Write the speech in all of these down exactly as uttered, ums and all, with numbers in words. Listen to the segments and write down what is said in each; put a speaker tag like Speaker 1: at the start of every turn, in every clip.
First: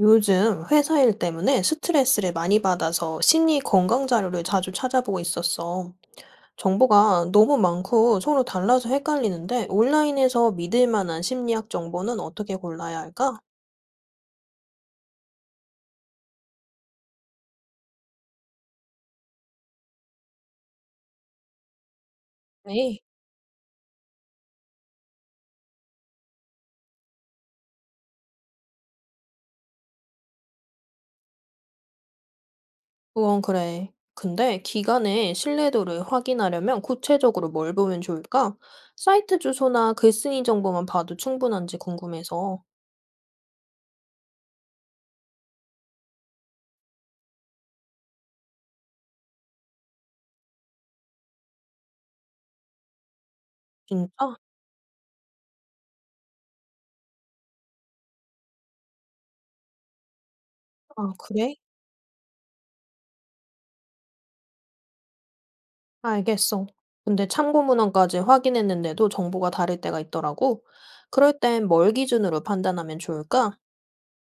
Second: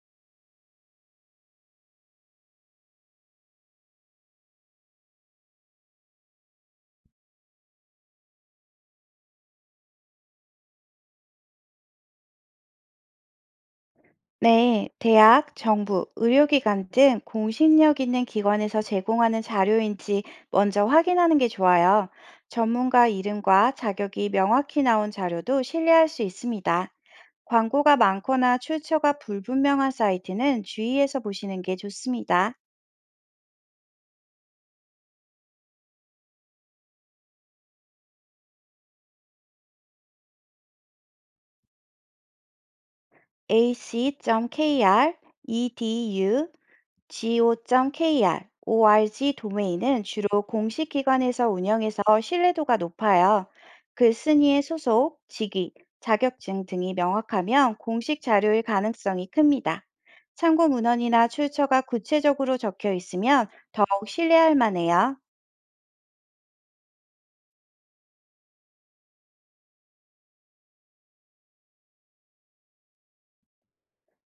Speaker 1: 요즘 회사 일 때문에 스트레스를 많이 받아서 심리 건강 자료를 자주 찾아보고 있었어. 정보가 너무 많고 서로 달라서 헷갈리는데 온라인에서 믿을 만한 심리학 정보는 어떻게 골라야 할까?
Speaker 2: 네, 대학, 정부, 의료기관 등 공신력 있는 기관에서 제공하는 자료인지 먼저 확인하는 게 좋아요.
Speaker 1: 에이,
Speaker 2: 전문가 이름과 자격이 명확히 나온 자료도 신뢰할 수 있습니다. 광고가 많거나 출처가 불분명한 사이트는 주의해서 보시는 게 좋습니다.
Speaker 1: 그건 그래. 근데 기관의 신뢰도를 확인하려면 구체적으로 뭘 보면 좋을까? 사이트 주소나 글쓴이 정보만 봐도 충분한지 궁금해서.
Speaker 2: 에이씨 점 케이알, 이디유, 지오 점 케이알, 오알지 도메인은 주로 공식 기관에서 운영해서 신뢰도가 높아요.
Speaker 1: 진짜?
Speaker 2: 글쓴이의 소속, 직위, 자격증 등이 명확하면 공식 자료일 가능성이 큽니다. 참고
Speaker 1: 아,
Speaker 2: 문헌이나
Speaker 1: 그래?
Speaker 2: 출처가 구체적으로 적혀 있으면 더욱 신뢰할 만해요.
Speaker 1: 알겠어. 근데 참고 문헌까지 확인했는데도 정보가 다를 때가 있더라고. 그럴 땐 뭘 기준으로 판단하면 좋을까?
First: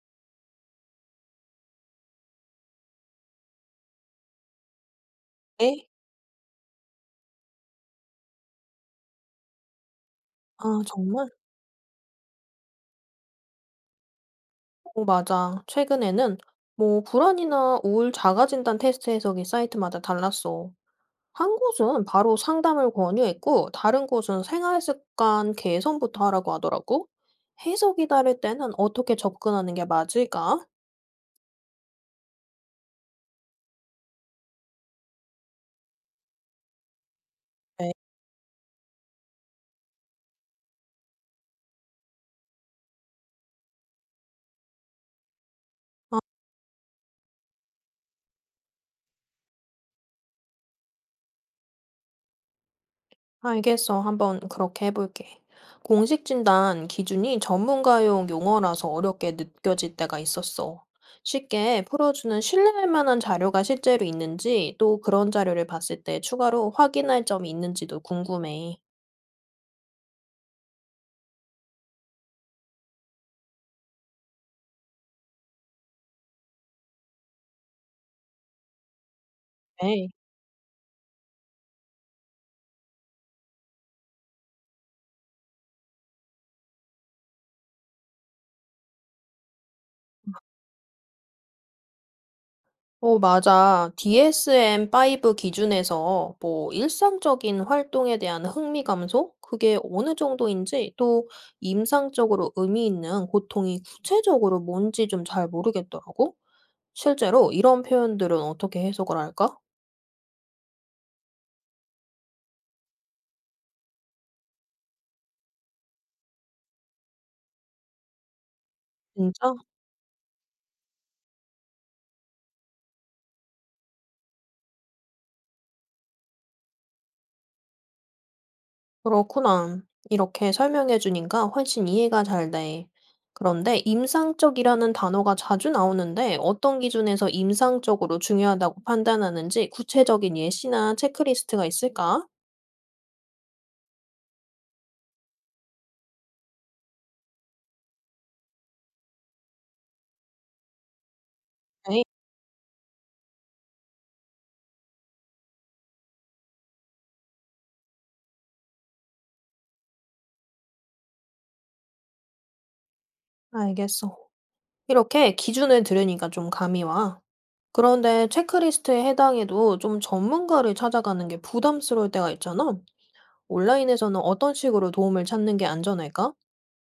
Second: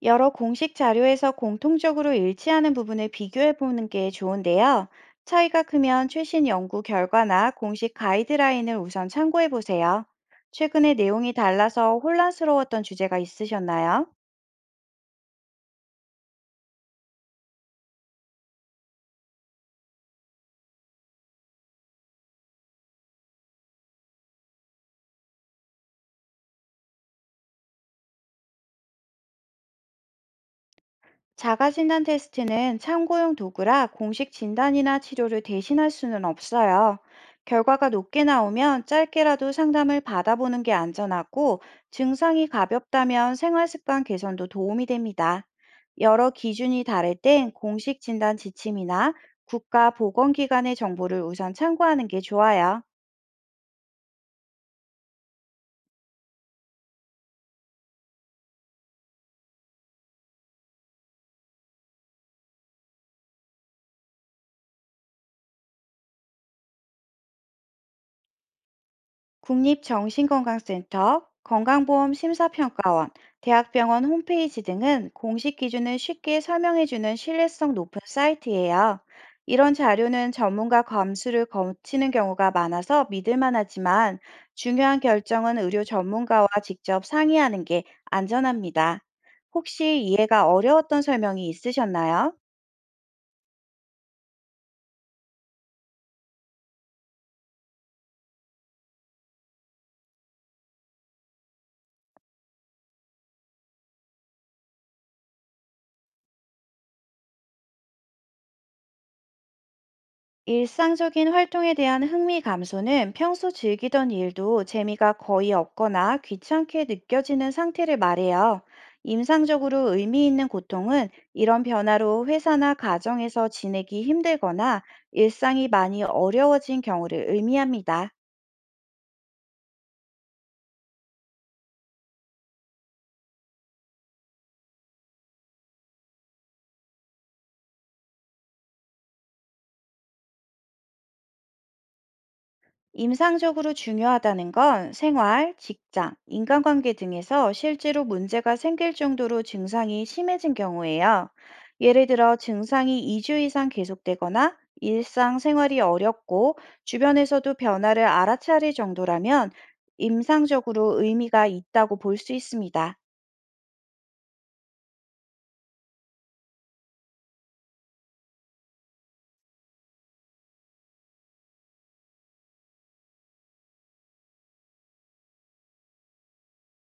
Speaker 2: 여러 공식 자료에서 공통적으로 일치하는 부분을 비교해 보는 게 좋은데요. 차이가
Speaker 1: 에?
Speaker 2: 크면 최신 연구 결과나 공식 가이드라인을 우선 참고해 보세요.
Speaker 1: 아,
Speaker 2: 최근에
Speaker 1: 정말?
Speaker 2: 내용이 달라서 혼란스러웠던 주제가 있으셨나요?
Speaker 1: 어, 맞아. 최근에는 뭐 불안이나 우울 자가진단 테스트 해석이 사이트마다 달랐어. 한 곳은 바로 상담을 권유했고, 다른 곳은 생활 습관 개선부터 하라고 하더라고. 해석이 다를 때는 어떻게 접근하는 게 맞을까?
Speaker 2: 자가 진단 테스트는 참고용 도구라 공식 진단이나 치료를 대신할 수는 없어요. 결과가
Speaker 1: 네.
Speaker 2: 높게 나오면 짧게라도 상담을 받아보는 게 안전하고 증상이 가볍다면 생활습관 개선도 도움이 됩니다. 여러 기준이 다를 땐 공식 진단 지침이나 국가보건기관의 정보를 우선 참고하는 게 좋아요.
Speaker 1: 아, 알겠어. 한번 그렇게 해볼게. 공식 진단 기준이 전문가용 용어라서 어렵게 느껴질 때가 있었어. 쉽게 풀어주는 신뢰할 만한 자료가 실제로 있는지, 또 그런 자료를 봤을 때 추가로 확인할 점이 있는지도 궁금해.
Speaker 2: 국립정신건강센터, 건강보험심사평가원, 대학병원 홈페이지 등은 공식 기준을 쉽게 설명해주는 신뢰성 높은 사이트예요. 이런
Speaker 1: 네.
Speaker 2: 자료는 전문가 검수를 거치는 경우가 많아서 믿을 만하지만 중요한 결정은 의료 전문가와 직접 상의하는 게 안전합니다. 혹시 이해가 어려웠던 설명이 있으셨나요?
Speaker 1: 어, 맞아. 디에스엠 오 기준에서 뭐 일상적인 활동에 대한 흥미 감소? 그게 어느 정도인지, 또 임상적으로 의미 있는 고통이 구체적으로 뭔지 좀 잘 모르겠더라고. 실제로 "이런 표현들은 어떻게 해석을 할까?"
Speaker 2: 일상적인 활동에 대한 흥미 감소는 평소 즐기던 일도 재미가 거의 없거나 귀찮게 느껴지는 상태를 말해요.
Speaker 1: "진짜?
Speaker 2: 임상적으로 의미 있는 고통은 이런 변화로 회사나 가정에서 지내기 힘들거나 일상이 많이 어려워진 경우를 의미합니다.
Speaker 1: 그렇구나." 이렇게 설명해 주니까 훨씬 이해가 잘 돼. 그런데 "임상적이라는 단어가 자주 나오는데 어떤 기준에서 임상적으로 중요하다고 판단하는지 구체적인 예시나 체크리스트가 있을까?"
Speaker 2: 임상적으로 중요하다는 건 생활, 직장, 인간관계 등에서 실제로 문제가 생길 정도로 증상이 심해진 경우예요. 예를
Speaker 1: 에
Speaker 2: 들어 증상이 이 주 이상 계속되거나 일상생활이 어렵고 주변에서도 변화를 알아차릴 정도라면 임상적으로 의미가 있다고 볼 수 있습니다.
Speaker 1: 알겠어." 이렇게 기준을 들으니까 좀 감이 와. 그런데 체크리스트에 해당해도 좀 전문가를 찾아가는 게 부담스러울 때가 있잖아. 온라인에서는 어떤 식으로 도움을 찾는 게 안전할까?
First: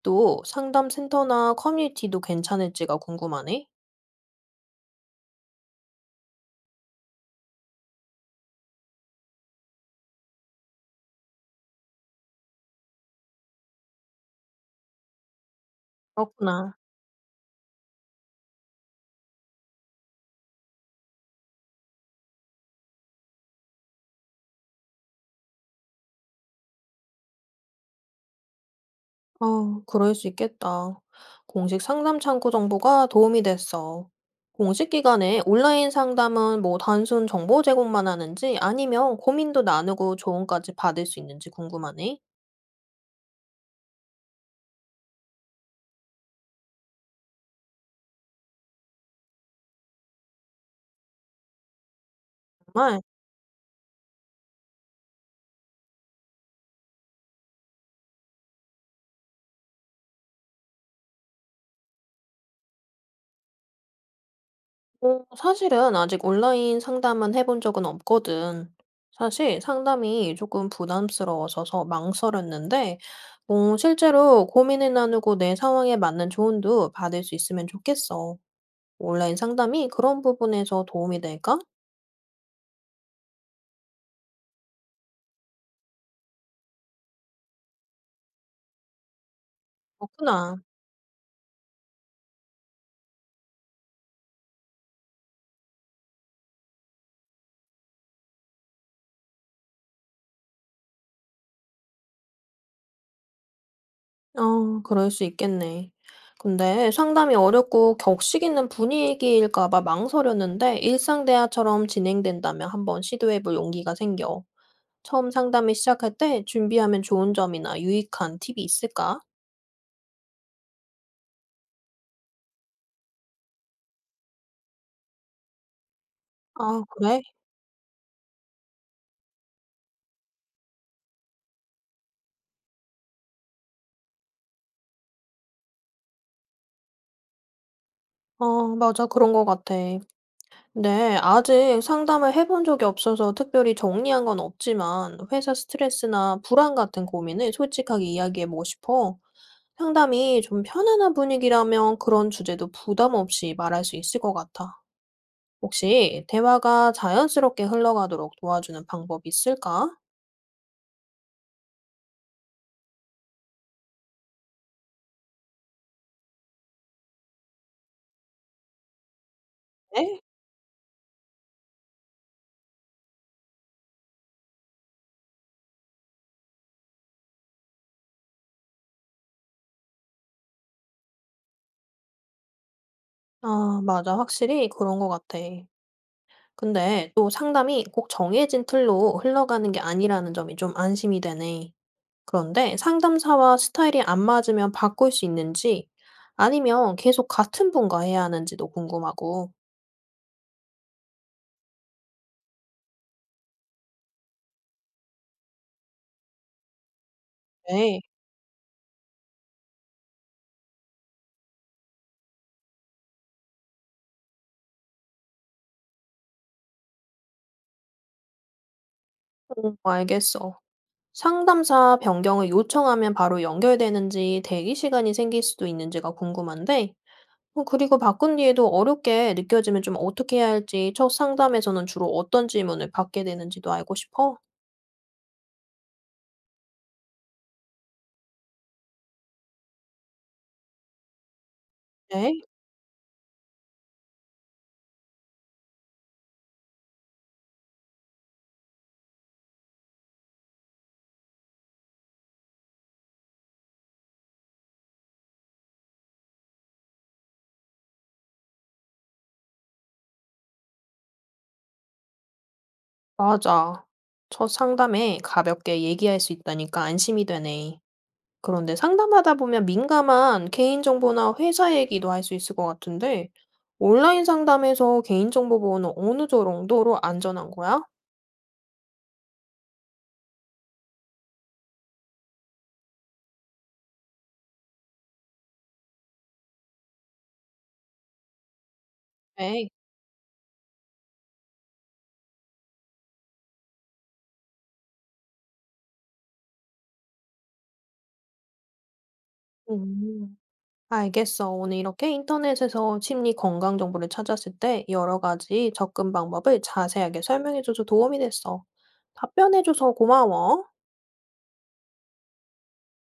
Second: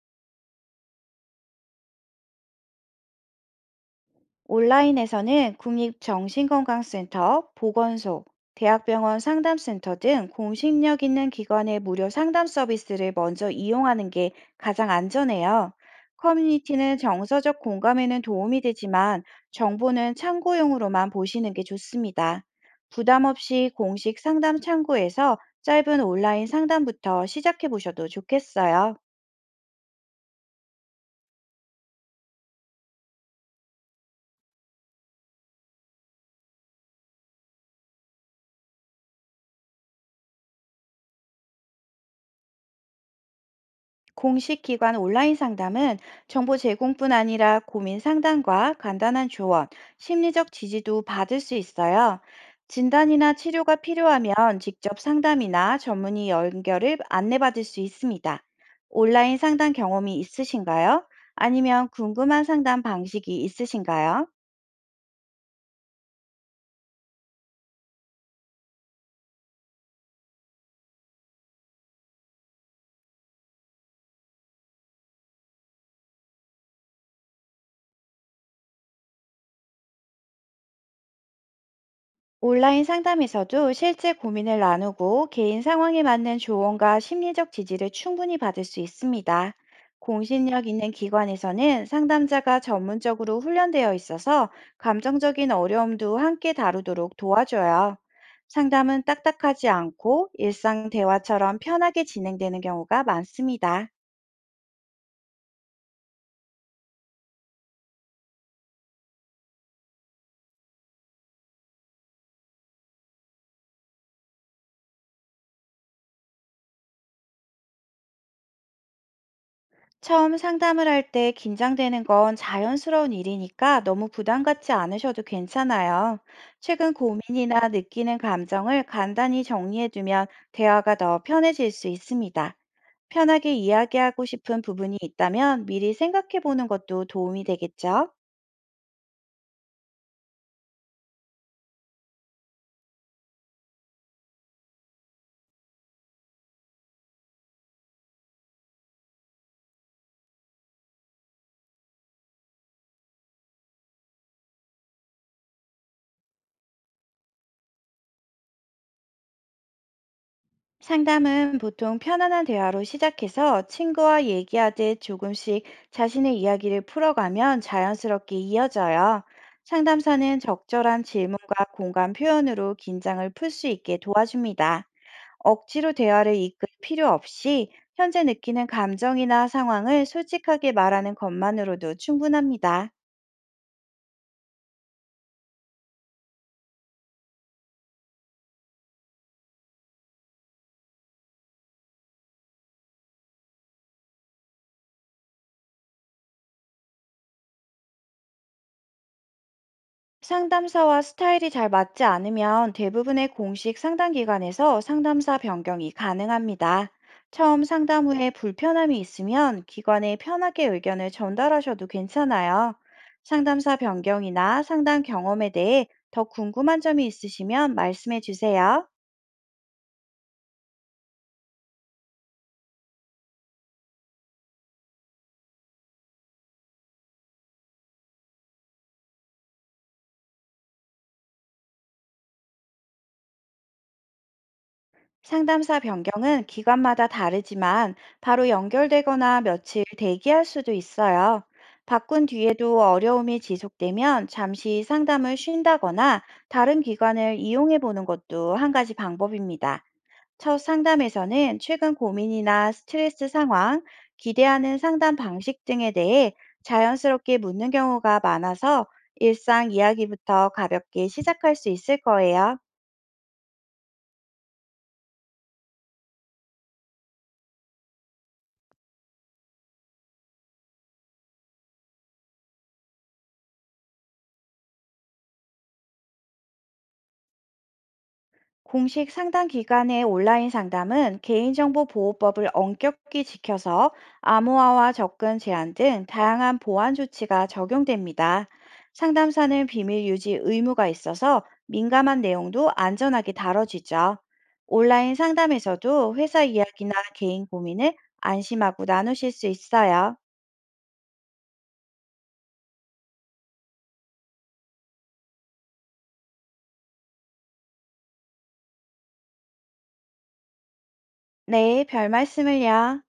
Speaker 1: 또 상담센터나 커뮤니티도 괜찮을지가 궁금하네.
Speaker 2: 온라인에서는 국립정신건강센터, 보건소, 대학병원 상담센터 등 공신력 있는 기관의 무료 상담 서비스를 먼저 이용하는 게 가장 안전해요.
Speaker 1: 그렇구나.
Speaker 2: 커뮤니티는 정서적 공감에는 도움이 되지만 정보는 참고용으로만 보시는 게 좋습니다. 부담 없이 공식 상담 창구에서 짧은 온라인 상담부터 시작해 보셔도 좋겠어요.
Speaker 1: 어, 그럴 수 있겠다. 공식 상담 창구 정보가 도움이 됐어. 공식 기관에 온라인 상담은 뭐 단순 정보 제공만 하는지 아니면 고민도 나누고 조언까지 받을 수 있는지 궁금하네.
Speaker 2: 공식 기관 온라인 상담은 정보 제공뿐 아니라 고민 상담과 간단한 조언, 심리적 지지도 받을 수 있어요.
Speaker 1: 정말.
Speaker 2: 진단이나 치료가 필요하면 직접 상담이나 전문의 연결을 안내받을 수 있습니다. 온라인 상담 경험이 있으신가요? 아니면 궁금한 상담 방식이 있으신가요?
Speaker 1: 어 사실은 아직 온라인 상담은 해본 적은 없거든. 사실 상담이 조금 부담스러워서서 망설였는데 어 실제로 고민을 나누고 내 상황에 맞는 조언도 받을 수 있으면 좋겠어. 온라인 상담이 그런 부분에서 도움이 될까?
Speaker 2: 온라인 상담에서도 실제 고민을 나누고 개인 상황에 맞는 조언과 심리적 지지를 충분히 받을 수 있습니다.
Speaker 1: 그렇구나.
Speaker 2: 공신력 있는 기관에서는 상담자가 전문적으로 훈련되어 있어서 감정적인 어려움도 함께 다루도록 도와줘요. 상담은 딱딱하지 않고 일상 대화처럼 편하게 진행되는 경우가 많습니다.
Speaker 1: 어 그럴 수 있겠네. 근데 상담이 어렵고 격식 있는 분위기일까 봐 망설였는데 일상 대화처럼 진행된다면 한번 시도해 볼 용기가 생겨. 처음 상담을 시작할 때 준비하면 좋은 점이나 유익한 팁이 있을까?
Speaker 2: 처음 상담을 할 때 긴장되는 건 자연스러운 일이니까 너무 부담 갖지 않으셔도 괜찮아요.
Speaker 1: 아,
Speaker 2: 최근
Speaker 1: 그래?
Speaker 2: 고민이나 느끼는 감정을 간단히 정리해두면 대화가 더 편해질 수 있습니다. 편하게 이야기하고 싶은 부분이 있다면 미리 생각해보는 것도 도움이 되겠죠?
Speaker 1: 어, 맞아. 그런 것 같아. 근데 아직 상담을 해본 적이 없어서 특별히 정리한 건 없지만 회사 스트레스나 불안 같은 고민을 솔직하게 이야기해보고 싶어. 상담이 좀 편안한 분위기라면 그런 주제도 부담 없이 말할 수 있을 것 같아. 혹시 대화가 자연스럽게 흘러가도록 도와주는 방법이 있을까?
Speaker 2: 상담은 보통 편안한 대화로 시작해서 친구와 얘기하듯 조금씩 자신의 이야기를 풀어가면 자연스럽게 이어져요.
Speaker 1: 네?
Speaker 2: 상담사는 적절한 질문과 공감 표현으로 긴장을 풀 수 있게 도와줍니다. 억지로 대화를 이끌 필요 없이 현재 느끼는 감정이나 상황을 솔직하게 말하는 것만으로도 충분합니다.
Speaker 1: 아, 맞아. 확실히 그런 것 같아. 근데 또 상담이 꼭 정해진 틀로 흘러가는 게 아니라는 점이 좀 안심이 되네. 그런데 상담사와 스타일이 안 맞으면 바꿀 수 있는지 아니면 계속 같은 분과 해야 하는지도 궁금하고.
Speaker 2: 상담사와 스타일이 잘 맞지 않으면 대부분의 공식 상담 기관에서 상담사 변경이 가능합니다. 처음
Speaker 1: 네,
Speaker 2: 상담 후에 불편함이 있으면 기관에 편하게 의견을 전달하셔도 괜찮아요. 상담사 변경이나 상담 경험에 대해 더 궁금한 점이 있으시면 말씀해 주세요.
Speaker 1: 음, 알겠어. 상담사 변경을 요청하면 바로 연결되는지 대기 시간이 생길 수도 있는지가 궁금한데, 어, 그리고 바꾼 뒤에도 어렵게 느껴지면 좀 어떻게 해야 할지 첫 상담에서는 주로 어떤 질문을 받게 되는지도 알고 싶어.
Speaker 2: 상담사 변경은 기관마다 다르지만 바로 연결되거나 며칠 대기할 수도 있어요. 바꾼
Speaker 1: 네.
Speaker 2: 뒤에도 어려움이 지속되면 잠시 상담을 쉰다거나 다른 기관을 이용해 보는 것도 한 가지 방법입니다. 첫 상담에서는 최근 고민이나 스트레스 상황, 기대하는 상담 방식 등에 대해 자연스럽게 묻는 경우가 많아서 일상 이야기부터 가볍게 시작할 수 있을 거예요.
Speaker 1: 맞아. 첫 상담에 가볍게 얘기할 수 있다니까 안심이 되네. 그런데 상담하다 보면 민감한 개인정보나 회사 얘기도 할 수 있을 것 같은데, 온라인 상담에서 개인정보 보호는 어느 정도로 안전한 거야?
Speaker 2: 공식 상담 기관의 온라인 상담은 개인정보 보호법을 엄격히 지켜서 암호화와 접근 제한 등 다양한 보안 조치가 적용됩니다. 상담사는
Speaker 1: 네.
Speaker 2: 비밀 유지 의무가 있어서 민감한 내용도 안전하게 다뤄지죠. 온라인 상담에서도 회사 이야기나 개인 고민을 안심하고 나누실 수 있어요.
Speaker 1: 음, 알겠어. 오늘 이렇게 인터넷에서 심리 건강 정보를 찾았을 때 여러 가지 접근 방법을 자세하게 설명해줘서 도움이 됐어. 답변해줘서 고마워.
Speaker 2: 네, 별 말씀을요.